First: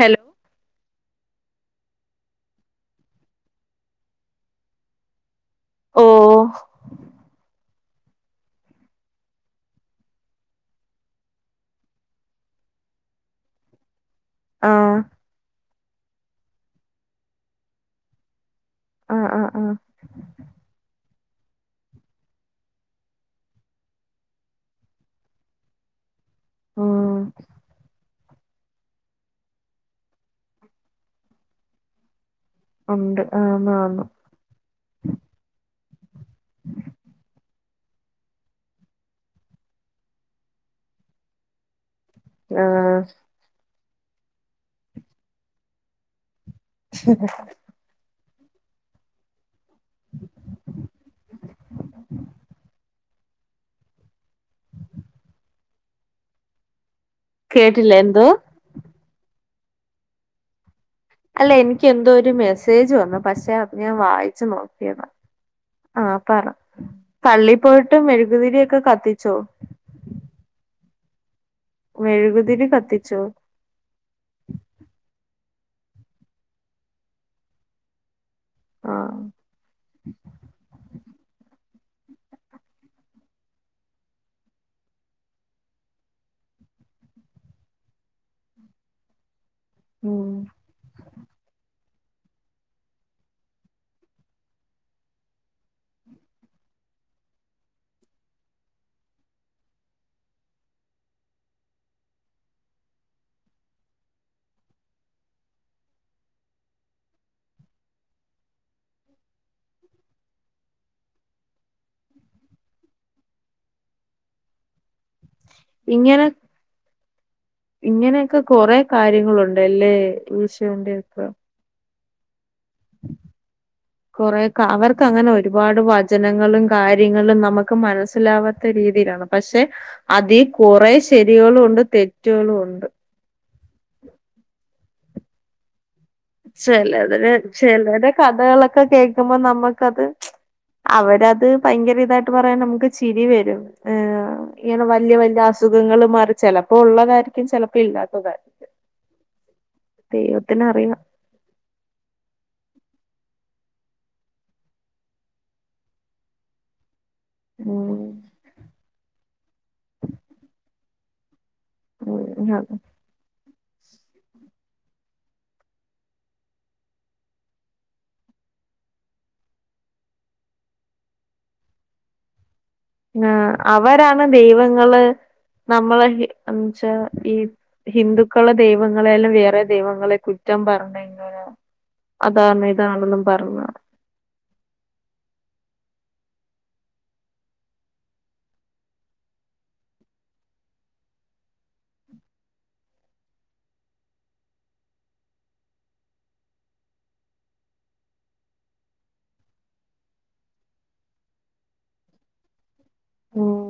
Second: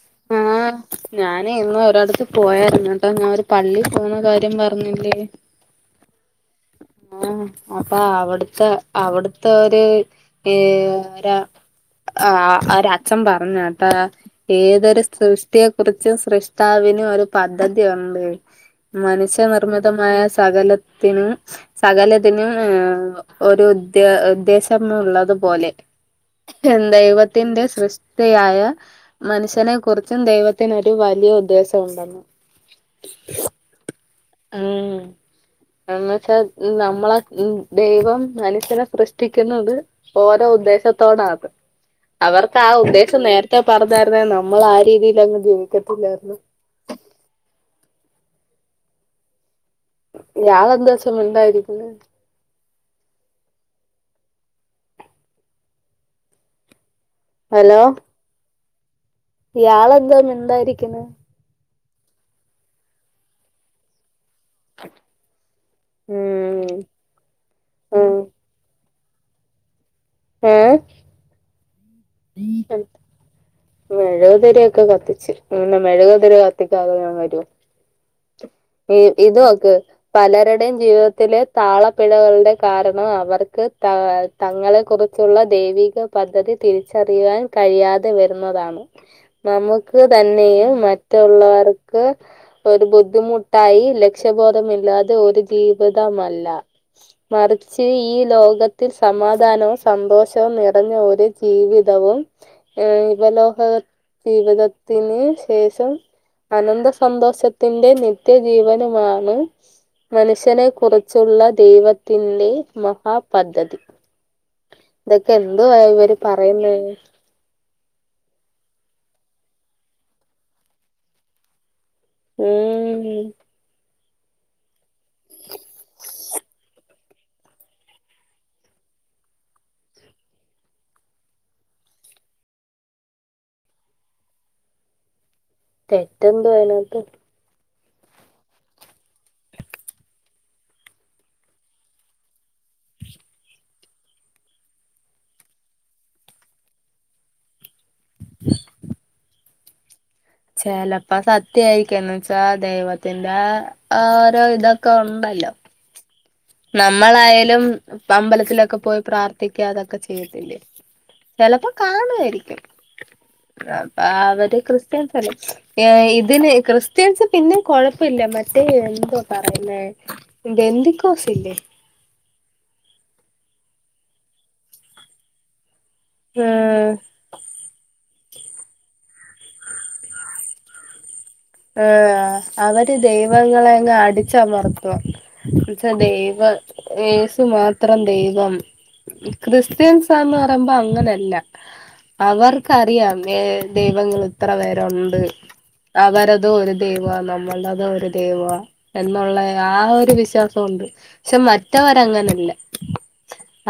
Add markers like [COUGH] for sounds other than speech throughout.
Hello ആഹ് ഞാൻ ഇന്ന് ഒരാൾടടുത്തു പോയാർന്നുട്ടോ ഞാൻ ഒരു പള്ളിപ്പോകുന്ന കാര്യം പറഞ്ഞില്ലേ ഓ ആഹ് അപ്പാ അവ്ട്ത്തെ അവിട്ത്തൊര് ഏ രാ ആ ഒരച്ഛൻ പറഞ്ഞാട്ടാ ആഹ് ഏതൊരു സിസ്ത്യാ കു ച്ച സൃഷ്ടാവിനും ഒരു പദ്ധതിയുണ്ട് ആഹ് മനുഷ്യ ആഹ് ആഹ് നിർമ്മിതമായ സകലതും തിനും സകലതിനും ഒരു ത്യാ ഉദ്ദേശം ഉള്ളതു പോലെ ഉം ദൈവത്തിന്റെ സൃഷ്ടിയായ മനുഷ്യനെ കുറിച്ചും ദൈവത്തിനൊരു വലിയ ഉദ്ദേശം ഉണ്ടെന്ന് ഉണ്ട് ആന്ന് ആന്ന് മ്മ് എന്നെച്ചാ നമ്മളെ ദൈവം മനുഷ്യനെ സൃഷ്ടിക്കുന്നത് ഓരോ ഉദ്ദേശത്തോടാന്ന് അവർക്കാ ആഹ് ഉദ്ദേശം നേരത്തെ പറഞ്ഞാർന്നേൽ നമ്മളാ രീതീലൊന്നും ജീവിക്കത്തില്ലായിർന്നു [INAUDIBLE] ഞാനെന്താച്ചാ മിണ്ടായ്രിക്ക്ന്നെ കേട്ടില്ലേ ന്തോ ഇയാളൊദോ മിണ്ടാതിരിക്കുന്നെ അല്ലേയ് എനിക്കെന്തൊരു മെസ്സേജ് വന്നു പക്ഷെ ഞാൻ വായി ച്ചു നോക്കിയതാ ആ പറ ഉം പള്ളീപോയിട്ട് ഉം മെഴുകുതിരിയൊക്കെ കത്തി ച്ചോ ഏഹ് മെഴുകുതിരി ഉം കത്തിച്ചോ മെഴുകുതിരിയൊക്കെ കത്തിച്ച് ന്താ മെഴുകുതിരി കത്തിക്കാതെ ഞാൻ വരോ ഇ ആഹ് ഇത് നോക്ക് പലരുടെയും ജീവിതത്തില് താളപ്പിഴവുകളുടെ കാരണവും അവർക്ക് ത തങ്ങളെ കുറിച്ചുള്ള ദൈവിക പദ്ധതി തിരി ചെറിയാൻ കഴിയാതെ വരുന്നതാണ് നമ്മുക്ക് ഉം തന്നെയും മ റ്റുള്ളവർക്ക് ഒരു ബുദ്ധിമുട്ടായി ലക്ഷ്യ ബോധമില്ലാതെ ഒരു ജീവിതമല്ല മറിച്ച് ഈ ലോകത്ത് സമദാനവും സന്തോഷവും നിറഞ്ഞ ഒരു ജീവിത തവും ഏഹ് ഇഹലോക ജീവിതത്തിന് ശേഷം അനന്ത സന്തോഷത്തിന്റെ നിത്യ ജീവനുമാണ് മനുഷ്യനെ കുറിച്ചുള്ള ദൈവത്തിന്റെ മഹാ പദ്ധതി തൊക്കെ എന്തുവാ ഇവര് പറയുന്നേ ഇങ്ങനൊക്കെ കൊറേ കാര്യങ്ങളുണ്ട്ല്ലേ ഈശോന്റെപ്പം മ്മ് മ്മ് കുറേക്കെ അവർക്കങ്ങനെ ഒരുപാട് വചനങ്ങളും നമ്മുക്ക് മനസ്സിലാവാത്ത രീതിയിലാണ് പക്ഷെ അതീ കുറേ ശരികളും ഉണ്ട് തെറ്റുകളും ഉണ്ട് തെറ്റെന്തുവാ അതിനകത്ത്? ചെലരെ കഥകളൊക്കെ കേക്കുമ്പോ നമ്മക്കത് അവരത് ഭയങ്കര ഇതായിട്ട് പറയുമ്പോ നമ്മുക്ക് ചിരി വരും ങ്ങനെ വല്യ വല്യ അസുഖങ്ങൾ മാറി ചെലപ്പോ ഉള്ള കാര്യായിരിക്കും ചെല പ്പില്ലാത്തതായിരിക്കും ചെലപ്പോ സത്യായിരിക്കും എന്ന് വച്ചാ ദൈവ ത്തിന്റെ ആരോ ഇതൊക്കെ ഉണ്ടല്ലോ [UNINTELLIGIBLE] മ്മളായാലും ഉം അമ്പലത്തിലൊക്കെ പോയി പ്രാർത്ഥിക്കാ അതൊക്കെ ചെയ്യത്തില്ലെ ചെലപോ ഉം കാണുവാരിക്കും അപ്പാവര് ക്രിസ്ത്യൻസല്ലെ ഏ ഇതിന് ക്രിസ്ത്യൻസ് പിന്നെ കൊയപ്പല്ല മറ്റേ എന്തൊ പറയുന്നേ ഗെന്ത് പ്പാവ്സല്ലേ [UNINTELLIGIBLE] ആ അവരാണ് ദൈവങ്ങള് നമ്മളെ ന്ന് ച്ച ഏഹ് ഈ ഹിന്ദുക്കളെ ദൈവങ്ങളെല്ലാം വേറെ ദൈവങ്ങളെ കുറ്റം പറഞഴിഞ്ഞ ആഹ് അവര് പറഞ്ഞ ദൈവങ്ങളെങ്ങ് അടിച്ചമർത്തു ദൈവ ഏസു മാത്രം ദൈവം. ക്രിസ്ത്യൻസാവുമ്പൊറയുമ്പൊ അങ്ങനല്ല അവർക്കറിയാം ഏഹ് ദൈവങ്ങള് ഇത്ര വരെ ഉണ്ട് അവര ദോ ഒരു ദൈവ നമ്മള്ടതൊരു ദൈവ എന്നുള്ള ആ ഒരു വിശ്വാസം ഉണ്ട് ഷേ മറ്റവരങ്ങനല്ല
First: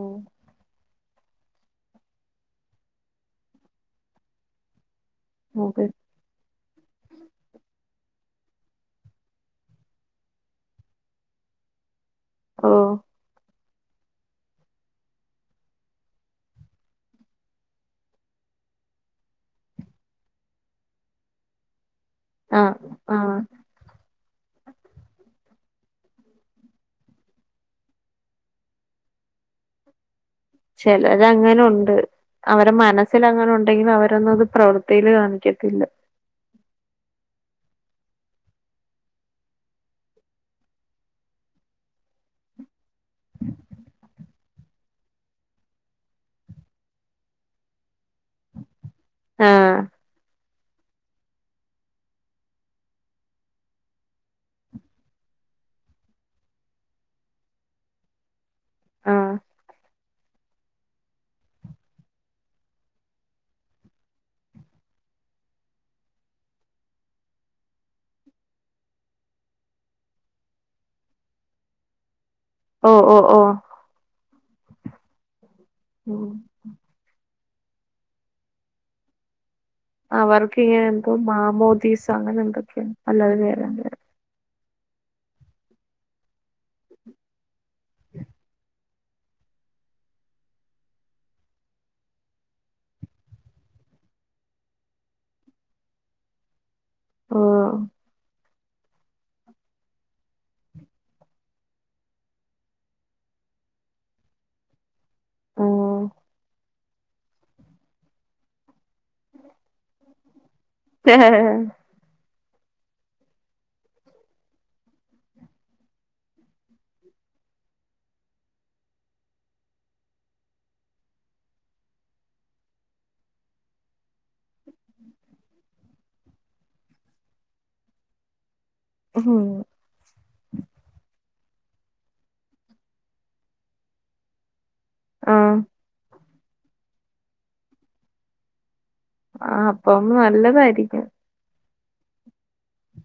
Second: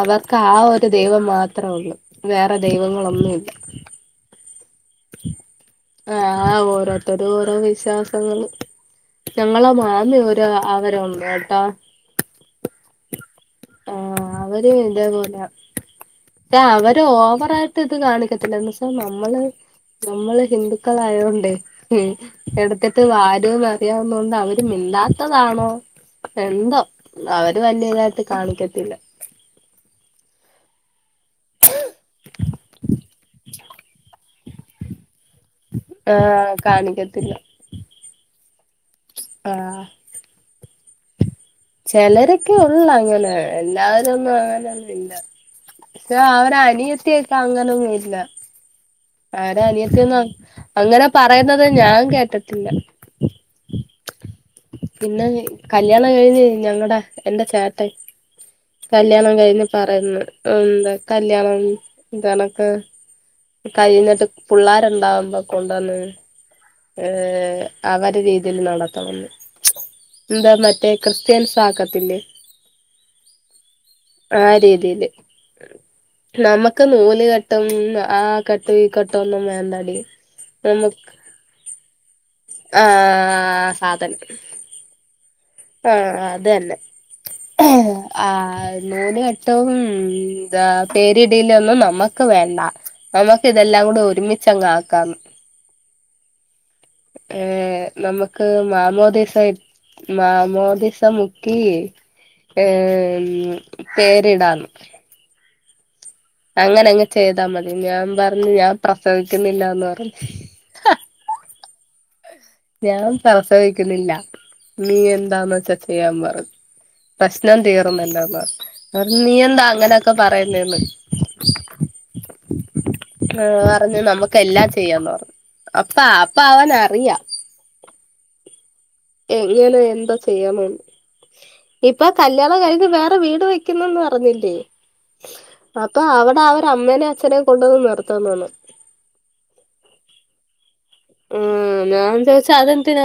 അവർക് ആ ഒരു ദൈവം മാ ത്രെള്ളു വേറെ ദൈവങ്ങളൊന്നുല്ല അതെ ആ ഓരോരുത്തര് ഓരോ വിശ്വാസ ഞങ്ങള് ഞങ്ങളൊന്ന് ആന്നിലൊരാ അവരൊള്ട്ടാ ആ ആ അവര് തേപോലെ താ അവര് ഓവറായിട്ട്ത് കാണിക്കത്തില്ല എന്ന് വച്ച നമ്മള് നമ്മള് ഹിന്ദുകളായത് കൊണ്ടേ ആഹ് എടത്ട്ട് ആഹ് വാരോ ന്നറിയ ഒന്ന് അവര് മിണ്ടാത്തതാണോ എന്തൊ അവര് വല്യ നേരത് കാണിക്കത്തില്ല ചെലരങ്ങനുണ്ട് അവരെ മനസ്സിലങ്ങനൊണ്ടെങ്കിലും അവരൊന്നും അത് പ്രവർത്തീല് കാണി ആ കാണിക്കതില്ല ആ ചെലരൊക്കെ ഓ ഉം ന്നങ്ങനെ എല്ലാവരൊന്നും അങ്ങനെ യാഹ് അവരെ അനിയത്തിയൊക്കെ അങ്ങനെ പോയിറ്റില്ല അവരെ ആഹ് അനിയത്തിയൊന്നും അങ്ങ് അങ്ങനെ പറയുന്നത് ഞാൻ കേട്ടട്ടില്ല പിന്നെ കല്യാണം കഴിഞ്ഞെയി ഞങ്ങടെ എന്റ ചേട്ടൻ കല്യാണം ആഹ് കയിഞ്ഞ് പറയുന്ന് ഒന്ത കല്യാണം കല്യാണൊക്ക കയ്യുന്നെടുത്ത് പുള്ളാര്ണ്ടാവും കെ കൊണ്ട് വന്ന്. ഏഹ് അവര് രീതിയിൽ നടത്തണൊന്ന് ന്താ മറ്റേ ക്രിസ്ത്യൻസാക്കത്തില്ലേ ഓ ഓ ഓഹ് ആരീതിയില് ഉം നമ്മക്ക് നൂല് കെ ട്ടുംന്ന ആഹ് കെട്ടി കെട്ടൊന്നും വേണ്ട അവർകിങ്ങനെന്തോ മാമോദിസ അങ്ങനെന്തൊക്കെ അല്ലാതെ [UNINTELLIGIBLE] ആഹ് അതന്നെ ആഹ് മൂന്ന് കെട്ടുംമ് പേരിടീലൊന്നും നമ്മക്ക്‌ വേണ്ട നമ്മക്കിതല്ലാം കൂടി ഒരുമിച്ചങ്ങ് ആക്കന്ന് ആഹ് ഉം മാമോദിസം ഇട് മാമോദിസം മുക്കി ഏ പേരിടാം ഉം അങ്ങിനങ്ങ് ചെയ്താൽ മതിയെന്ന് ഞാൻ പറഞ്ഞു ഞാൻ പ്രസവിക്കുന്നില്ലന്ന് പറഞ്ഞു [INAUDIBLE] ഞാൻ പ്രസവിക്കുന്നില്ല. നീ എന്ത വെച്ചാൽ ചെയ്യാൻ പറഞ്ഞു പ്രശ്നം തീർന്നല്ലോ പറഞ്ഞു നീ എന്ത അങ്ങനെ ക്കെ പറയുന്നെ പേയ്ച്ചു ആ അറഞ്ണ് നമ്മക്കല്ലാം ചെയ്യാം ന്ന് പറഞ്ഞു അപ്പ അപ്പ അവനറിയാം ഏ ഉം ഇങ്ങനെ എന്താ ചെയ്യാമെന്ന്. ഇപ്പോ കല്യാണം കഴിഞ് വേറെ വീട് വെക്കുന്നു എന്ന് പറഞ്ഞില്ലെ ആഹ് അപ്പോ ആവർ അവർ അമ്മനെ അച്ചനെ കെണ്ട് നിർത്തുമെന്നറഞ്ഞു ആ അപ്പോ നല്ലതായിരിക്കും ഉം ഞാൻ ചോയ്ച്ചു ആ അതെന്തിനാ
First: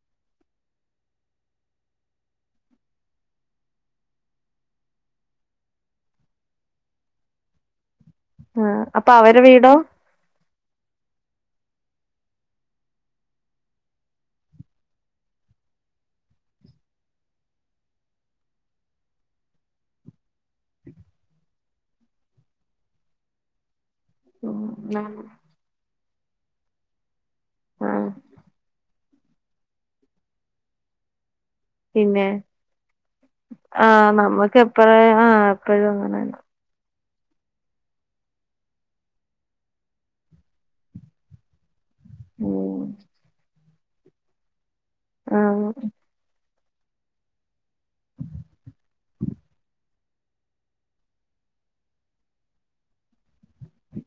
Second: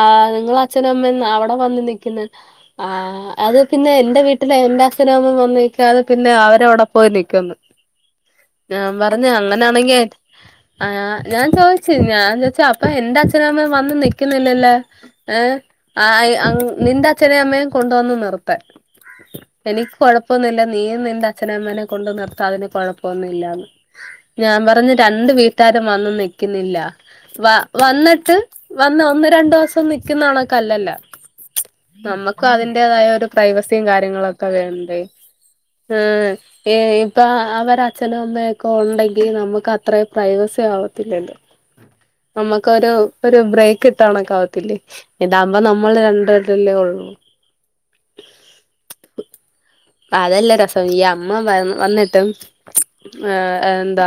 ആഹ് നിങ്ങളെ അച്ഛനും അമ്മയും അവിടെ വന്നു നിൽക്കണേ ആ അപ്പോ അവരെ വീടോ ആ ഞാ ഞാൻ ചോയ്ച്ചു ഞാൻ ചോയ്ച്ചു അപ്പം എന്റെ അച്ചനും അമ്മ യും വന്നു നിക്ക്ണ്ല്ലല്ലോ എ ആയ നിന്റെ അച്ഛനെ അമ്മനെയും കൊണ്ട് നിർത്ത് എനിക്ക് കുഴപ്പമില്ല നീയും നിന്റെ അച്ഛനെ അമ്മനെ കൊണ്ട് നിർത്ത് അതിന് കുഴപ്പമെന്നുമില്ലന്ന് ഞാൻ പറഞ്ഞു ഉം രണ്ട് വീട്ടാരും വന്ന് നിക് ക്ക്ന്നില്ല വ ആ വന്നിട്ട് വന്ന് വന്ന് രണ്ടീസം നിക്കുന്നണക്കലല്ല പിന്നെ നമ്മുക്കും അതിന്റെതായ പ്രൈവസി ആ കാര്യങ്ങളോക്കെ നമ്മക്ക് എപ്പഴ വേണ്ടെ ആ എപ്പഴും അങ്ങനെന്നെ ആ അവരെ അച്ചനും അമ്മയും ഒക്കെ ഉണ്ടങ്കിൽ നമ്മുക്കത്ര പ്രൈവസി ആകാതില്ലല്ലോ ഉം പ്പമ്മുക്കരു പ്പം [UNINTELLIGIBLE] കിട്ടാന്ക്കത്തില്ലേ ആ ഇതാവുമ്പോൾ നമ്മൾ രണ്ട് തല്ലെ ഒള്ളു അതല്ല രസം ഈ അമ്മ വ വന്നിട്ടും ഏ എന്താ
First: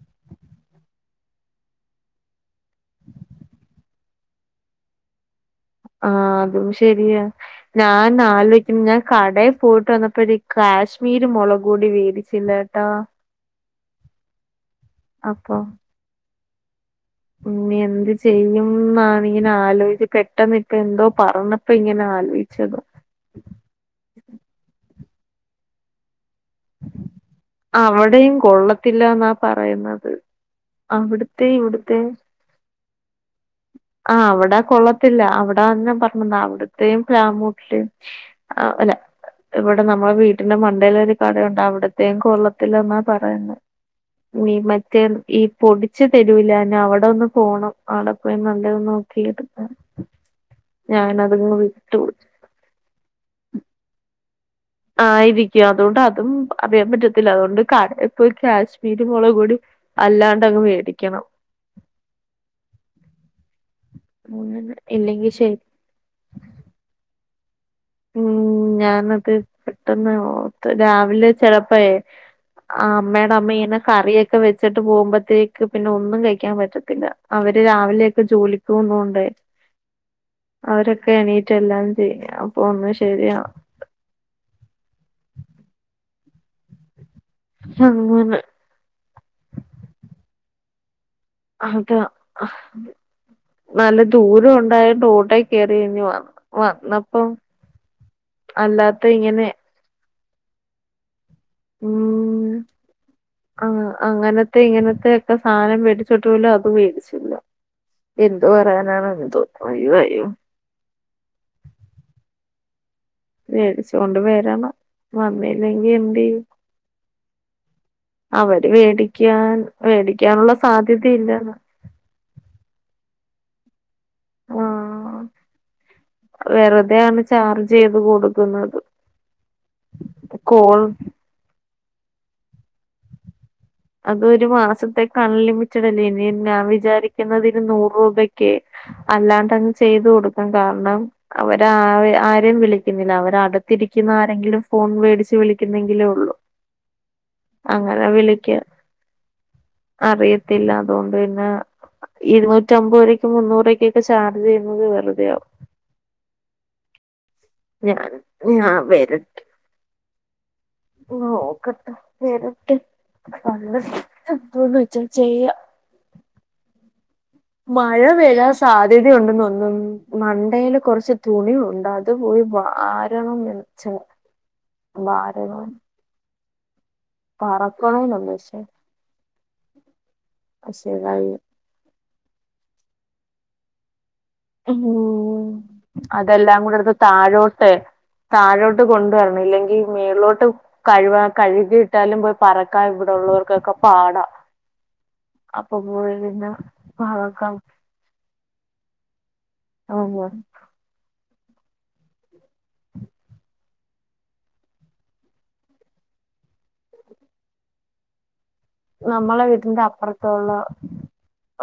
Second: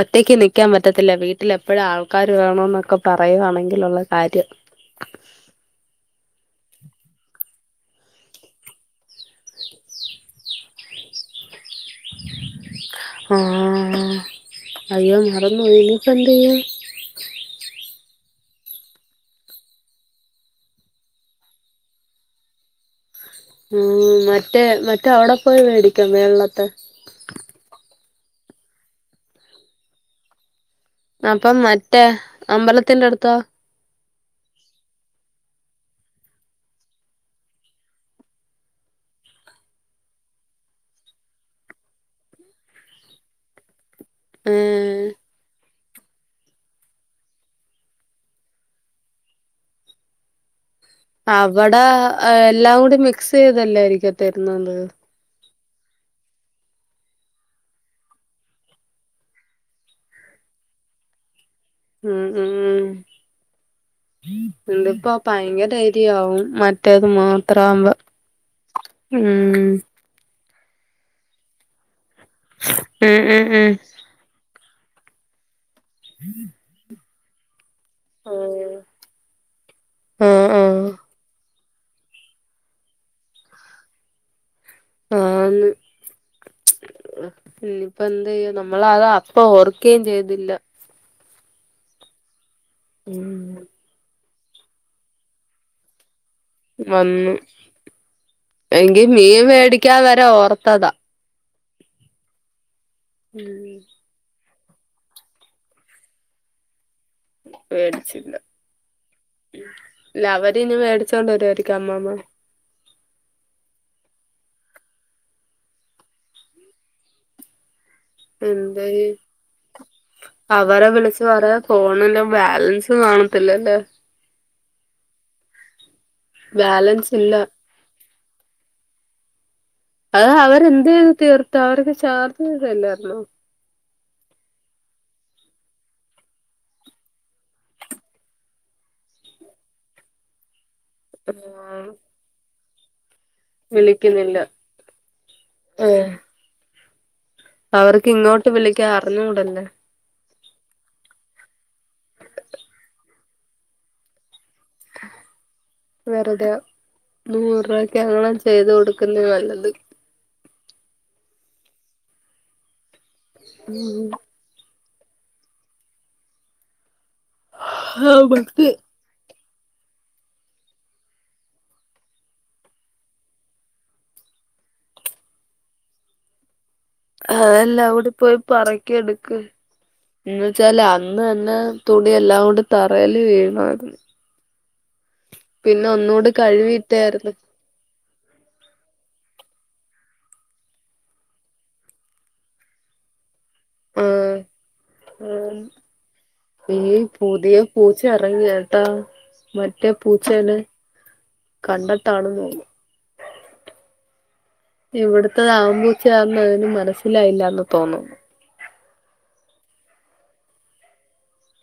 ഒറ്റക്ക് നിക്കാൻ പറ്റത്തില്ല വീട്ടിലെ പ്പാഴ ആൾക്കാർ വേണന്നൊക്കെ പറയുവാണെങ്കിലുള്ള കാര്യം ആ അതും ശരിയാ ഞാൻ ആലോയിക്കുന്നെ ഞാൻ കടയിൽ പോയിട്ട് വന്നപ്പോ ഒരു കാശ്മീരീമുളക്പോടീ കൂടി മേടിച്ചില്ലട്ടാ ആ അയ്യോ മറന്നു പോയി ഇനിയിപ്പം എന്തു ചെയ്യും ചെയ്യും മാണാങ്കിൽ ആലോയ്‌ച്ച് പെട്ടന്ന് ഇപ്പാ എന്തോ പറഞ്ഞപ്പോൾ ഇങ്ങനെ ആലോയിച്ചതാ മൂ മറ്റേ മറ്റേ അവിടെ പോയി മേടിക്കുന്നേ എല്ലാം ത്ത് അത്രയും കൊള്ളത്തില്ലാന്നാ പറയുന്നത് അവിടുത്തെ അപ്പം മറ്റേ ഇവിടുത്തെ അമ്പലത്തിന്റെ അടുത്തോ ആ അവിടെ കൊള്ളത്തില്ല അവിടെ അന്നേ പറഞ്ഞതാ അവിടെത്തെയും പ്ലാമുട്ടിലെയും അല്ല ഇവിടെ നമ്മടെ വിടിന്റെ മണ്ടേവരെ കടയുണ്ട് അവടത്തെയും കൊള്ളത്തില്ലന്നാ പറയുന്നേ ഏ മി മറ്റത്ഈ പൊടി ച്ച് തരൂലാന്ന് അവിടെന്ന് പോണം അവിടെ പോയി നല്ലത് നോക്കി എടുക്കാ അവടെ എല്ലാം കൂടി മിക്സ് ചെതല്ലരിക്കും തരുന്നത് യാതൂട്ടാ അതും അറിയാൻ പറ്റത്തില്ല അതുകൊണ്ട് കടേൽ പോയികാശ്മീരി മുളകുപൊടി അല്ലാണ്ടങ്ങ് മേടിക്കണ്ണം ഉംഉ അങ്ങനെ ഇല്ലെങ്കി എന്തെക്കൊഭയങ്കര എരു ആവും മറ്റേതുമെ മ് ഞാനത് ഉം പെട്ടന്ന് ഓ ർത്ത് രാവിലെ ചെലപ്പോയെ ആ ഉം അമ്മയുടെ ഉം അമ്മ ഇങ്ങനെ കറിയൊക്കെ വെ ച്ച്ട്ട് പോകുപ്പത്തേക്ക് ഇൻക്ക് പിന്നെ ഒന്നും വേഴിക്കാൻ പറ്റത്തില്ല അവര് രാവിലെക്കെ ജോലിക്ക് ഉം പോകുന്നോണ്ട് ആഹ് ആഹ് അവരൊക്കെ എണീറ്റ് എല്ലാം ചെയും അന്നാശരിയാ ന് പ്പം അങ്ങനെ എന്തെയും ഞമ്മൾ അത് അപ്പോ ഓർക്കെചെതില്ല അത അഹ് ഹാ ഉം വലുത് തുർ ഉണ്ടായിട്ട് ഓട്ടേ കേറി [UNINTELLIGIBLE] വന്നു അല്ലാത്ത എങ്കിൽ മീൻ ഇങ്ങനെ വേടിക്കാതെ ന്നെ ഓർത്തതാ മ് ഉം ആ അങ്ങനെ ത്തെ ഇങ്ങനത്തെ ക്കെസാനം വേടിച്ചിട്ടുല്ല അത് വേടിച്ചു വേടിച്ചില്ല എന്തോ അയ്യോ അയ്യോ ലവരിന് വേടിച്ചോണ്ട് വരായിരിക്കും അമ്മമ വേടിച്ചോണ്ട് വരണം വന്നില്ലെങ്കി എന്തെയും. എന്തെയ്യ് വേടിക്കാനുള്ള അവരെ വിളിച്ച് സാധ്യതയില്ലന്ന് പറയാ ഫോണിന് ബലൻസ് കാണ ത്തില്ല് ആ ബാലൻസില്ല കൊടുക്കുന്നത് [UNINTELLIGIBLE] കോൾ ചാർജ് കേറ്ല്ലായിരുന്നേ അത് ഒരു മാസത്തേക് അൺ ലിമിറ്റഡ് അല്ല നി ഞാൻ വിചാരിക്കുന്നതിന് നൂറ് രൂപക്ക് അല്ലാണ്ടണ്ട്ചെയ്തുകൊടുത്തതാ ണം അവര് ആ ആഹ് ആരേ വി [UNINTELLIGIBLE] വിളിക്കുന്നില്ല അട്ത്തിരിക്കന്നാരെങ്കിലും ഫോൺ വേടിച്ച് വിളിക്കുന്നെങ്കിലേള്ളു അവർക്കിങ്ങോട്ട് ളി അറിയത്തില്ല അതോണാട്ന്ന [UNINTELLIGIBLE] [UNINTELLIGIBLE] അത്രക്കെ അങ്ങനെ ചെയ്ത് കൊടുക്കുന്നയ നല്ലത് ഓക്കട്ട വെരട്ട് അ [UNINTELLIGIBLE] ച്ചേ ച്ചേയാം മഴ പെയ്യാൻ നമുക്ക് സാധ്യതയുണ്ടെന്നോന്നുന്നു ഉം മണ്ടയില് കുറച്ച് തുണിഉണ്ട് അത്പോയി വാരണം വച്ച് വാരണം അതല്ല അവിടെ പറക്കണോന്നുണ്ട് പോയി പക്ഷെ പറക്കി എടുക്ക് എന്ന് അത് വച്ചാല് അന്ന് ശരിയായില്ല തന്നെ തു എല്ലാം കൊണ്ട് തറൽ വീണ [INAUDIBLE] ഉ അതെല്ലാം കൂടെ ട്ത്ത് കഴുവിയിട്ടായിരുന്നു താഴോട്ടെ താഴോട്ട് കൊണ്ടുവരണം ഇല്ലെങ്കിൽ മേളോട്ട് കഴ കഴുകിയിട്ടാലും പോയി പറക്കാൻ ഇവിടെള്ളവർ ആഹ അപ്പൊ പോയി പിന്നെ ഈ പറക്കാം പുതിയ പൂച്ച ഇറങ്ങിയട്ടാ മറ്റേ പൂച്ചല് കണ്ടെത്താണോ ഇവിടത്തെത ആംമ്പൂച്ചാന്ന അതിന് മനസ്സിലായില്ലന്ന് തോന്നുന്നു നമ്മളെ വീടിന്റെ അപ്പുറത്തുള്ള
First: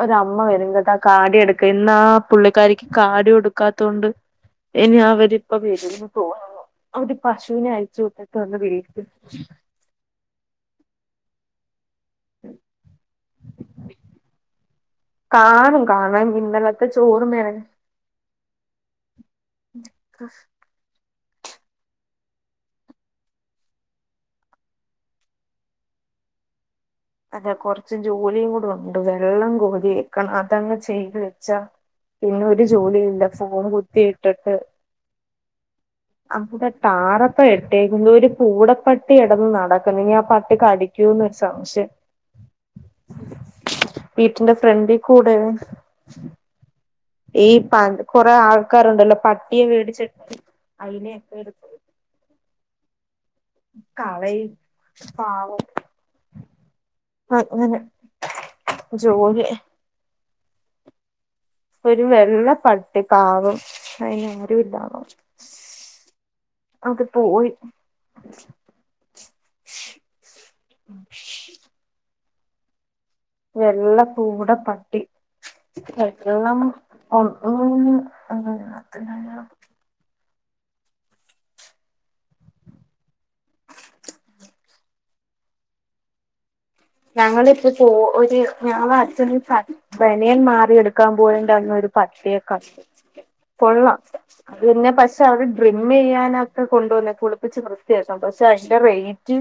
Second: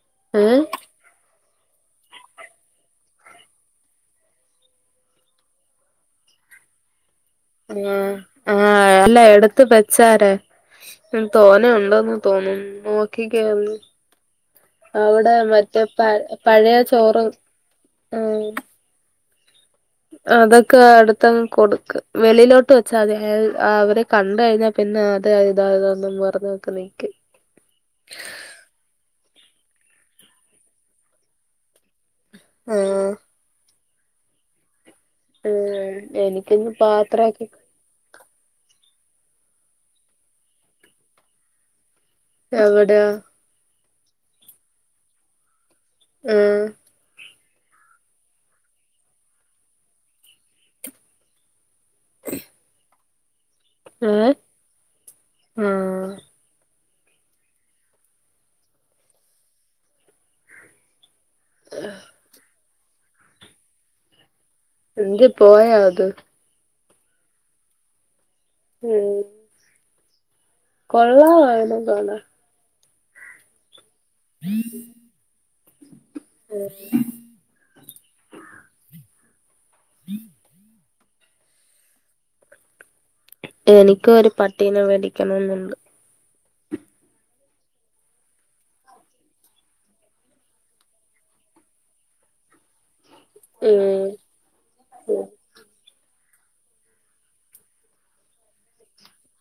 ഒ അമ്മ ഏഹ് വരുന്നത്ത് ആ കാടി എടുക്ക ഇന്ന് ആ പുള്ളിക്കാരിക്ക് കാടി കൊടുക്കാത്ത കൊണ്ട് ഇനി അവരിപ്പ വരൂന്ന് തോന്നുന്നു അവ ആ ആ അല്ല എടുത്ത് വെച്ചാര തോന്ന തോന്നും നോക്കിക്കന്നു അവിടെ മറ്റേ കാണും പ കാണാൻ പഴയ ഇന്നലത്തെ ചോറ് ചോറും മെനഞ്ഞ ആ അതൊക്കെ അടു പും കൊടു വെളിയിലോട്ട് വെച്ച അ അവരെ കണ്ട കഴിഞ്ഞാൽ പിന്നെ അത ഇതതൊന്നും പറഞ്ഞ നിക്ക ന അതെ കൊറച്ചും ജോലിയും കൂടെ ഉണ്ടു കെ വെള്ളം കോരി വേക്കണം അതങ്ങ് ചെയ്ത്‌ വെച്ച പിന്നെ ഒരു ജോലി ആഹ് ഇല്ല ഫോൺ ത്തി എട്ടെട്ട് ഉം അവിടെ എനിക്കിന്ന് തടാറപ്പ പാത്രൊക്കെ എടുത്തേക്കുനെരു പൂടപ്പട്ടി ഇടന്ന് നടക്ക് ന്ന് ഇനി ആ പട്ടി കടിക്കുന്നൊരു സംശയം എവിടയാ? വീട്ടിന്റെ ഫ്രണ്ടികൂടെയാ ആ ഈ പ കുറെ ആൾക്കാറുണ്ടല്ലോ പട്ടിയേ വേടിച്ചിട്ടു അയിനെ [UNINTELLIGIBLE] ഏഹ് കളയ് പാവം. ആഹ് അങ്ങനെ ജോലി ഒരുവെള്ള പ കാവും [UNINTELLIGIBLE] എന്ത് പോയോ അത് അതുപോയി. കൊള്ളാവോ അതിനെ കാണാൻ? വെള്ള പൂടപട്ടി [UNINTELLIGIBLE] എനിക്കും ഒരു പട്ടീനെ മേടിക്കണമെന്നുണ്ട്. ഞങ്ങൾ ഇപ്പം പോ ഒരു ഞങ്ങൾ അച്ഛന് ബനിയൻ മാറിയെടുക്കാൻ പോയേന്റെഅന്ന് ഒരു പട്ടിയെ കണ്ടു. കൊള്ളാ ഉം അത് പിന്നെ പക്ഷേ [UNINTELLIGIBLE] ഡ്രിമമ്ചെയ്യാൻ കൊണ്ടുവന്നെ കുളിപ്പിച്ച് വൃത്തിയാക്കാം പക്ഷേ അയിന്റെ റേറ്റ്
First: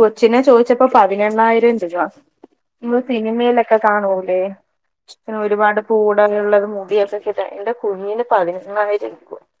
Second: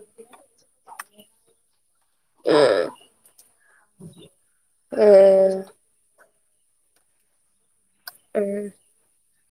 കൊച്ചിനെ ചോദിച്ചപ്പം പതിനെണ്ണായി [UNINTELLIGIBLE] നമ്മള് സിനിമയിലൊക്കെ കാണൂലേ? ഉം ഒരു പാട് പൂ ഉം [UNINTELLIGIBLE] ഫുള്ളിന് [UNINTELLIGIBLE]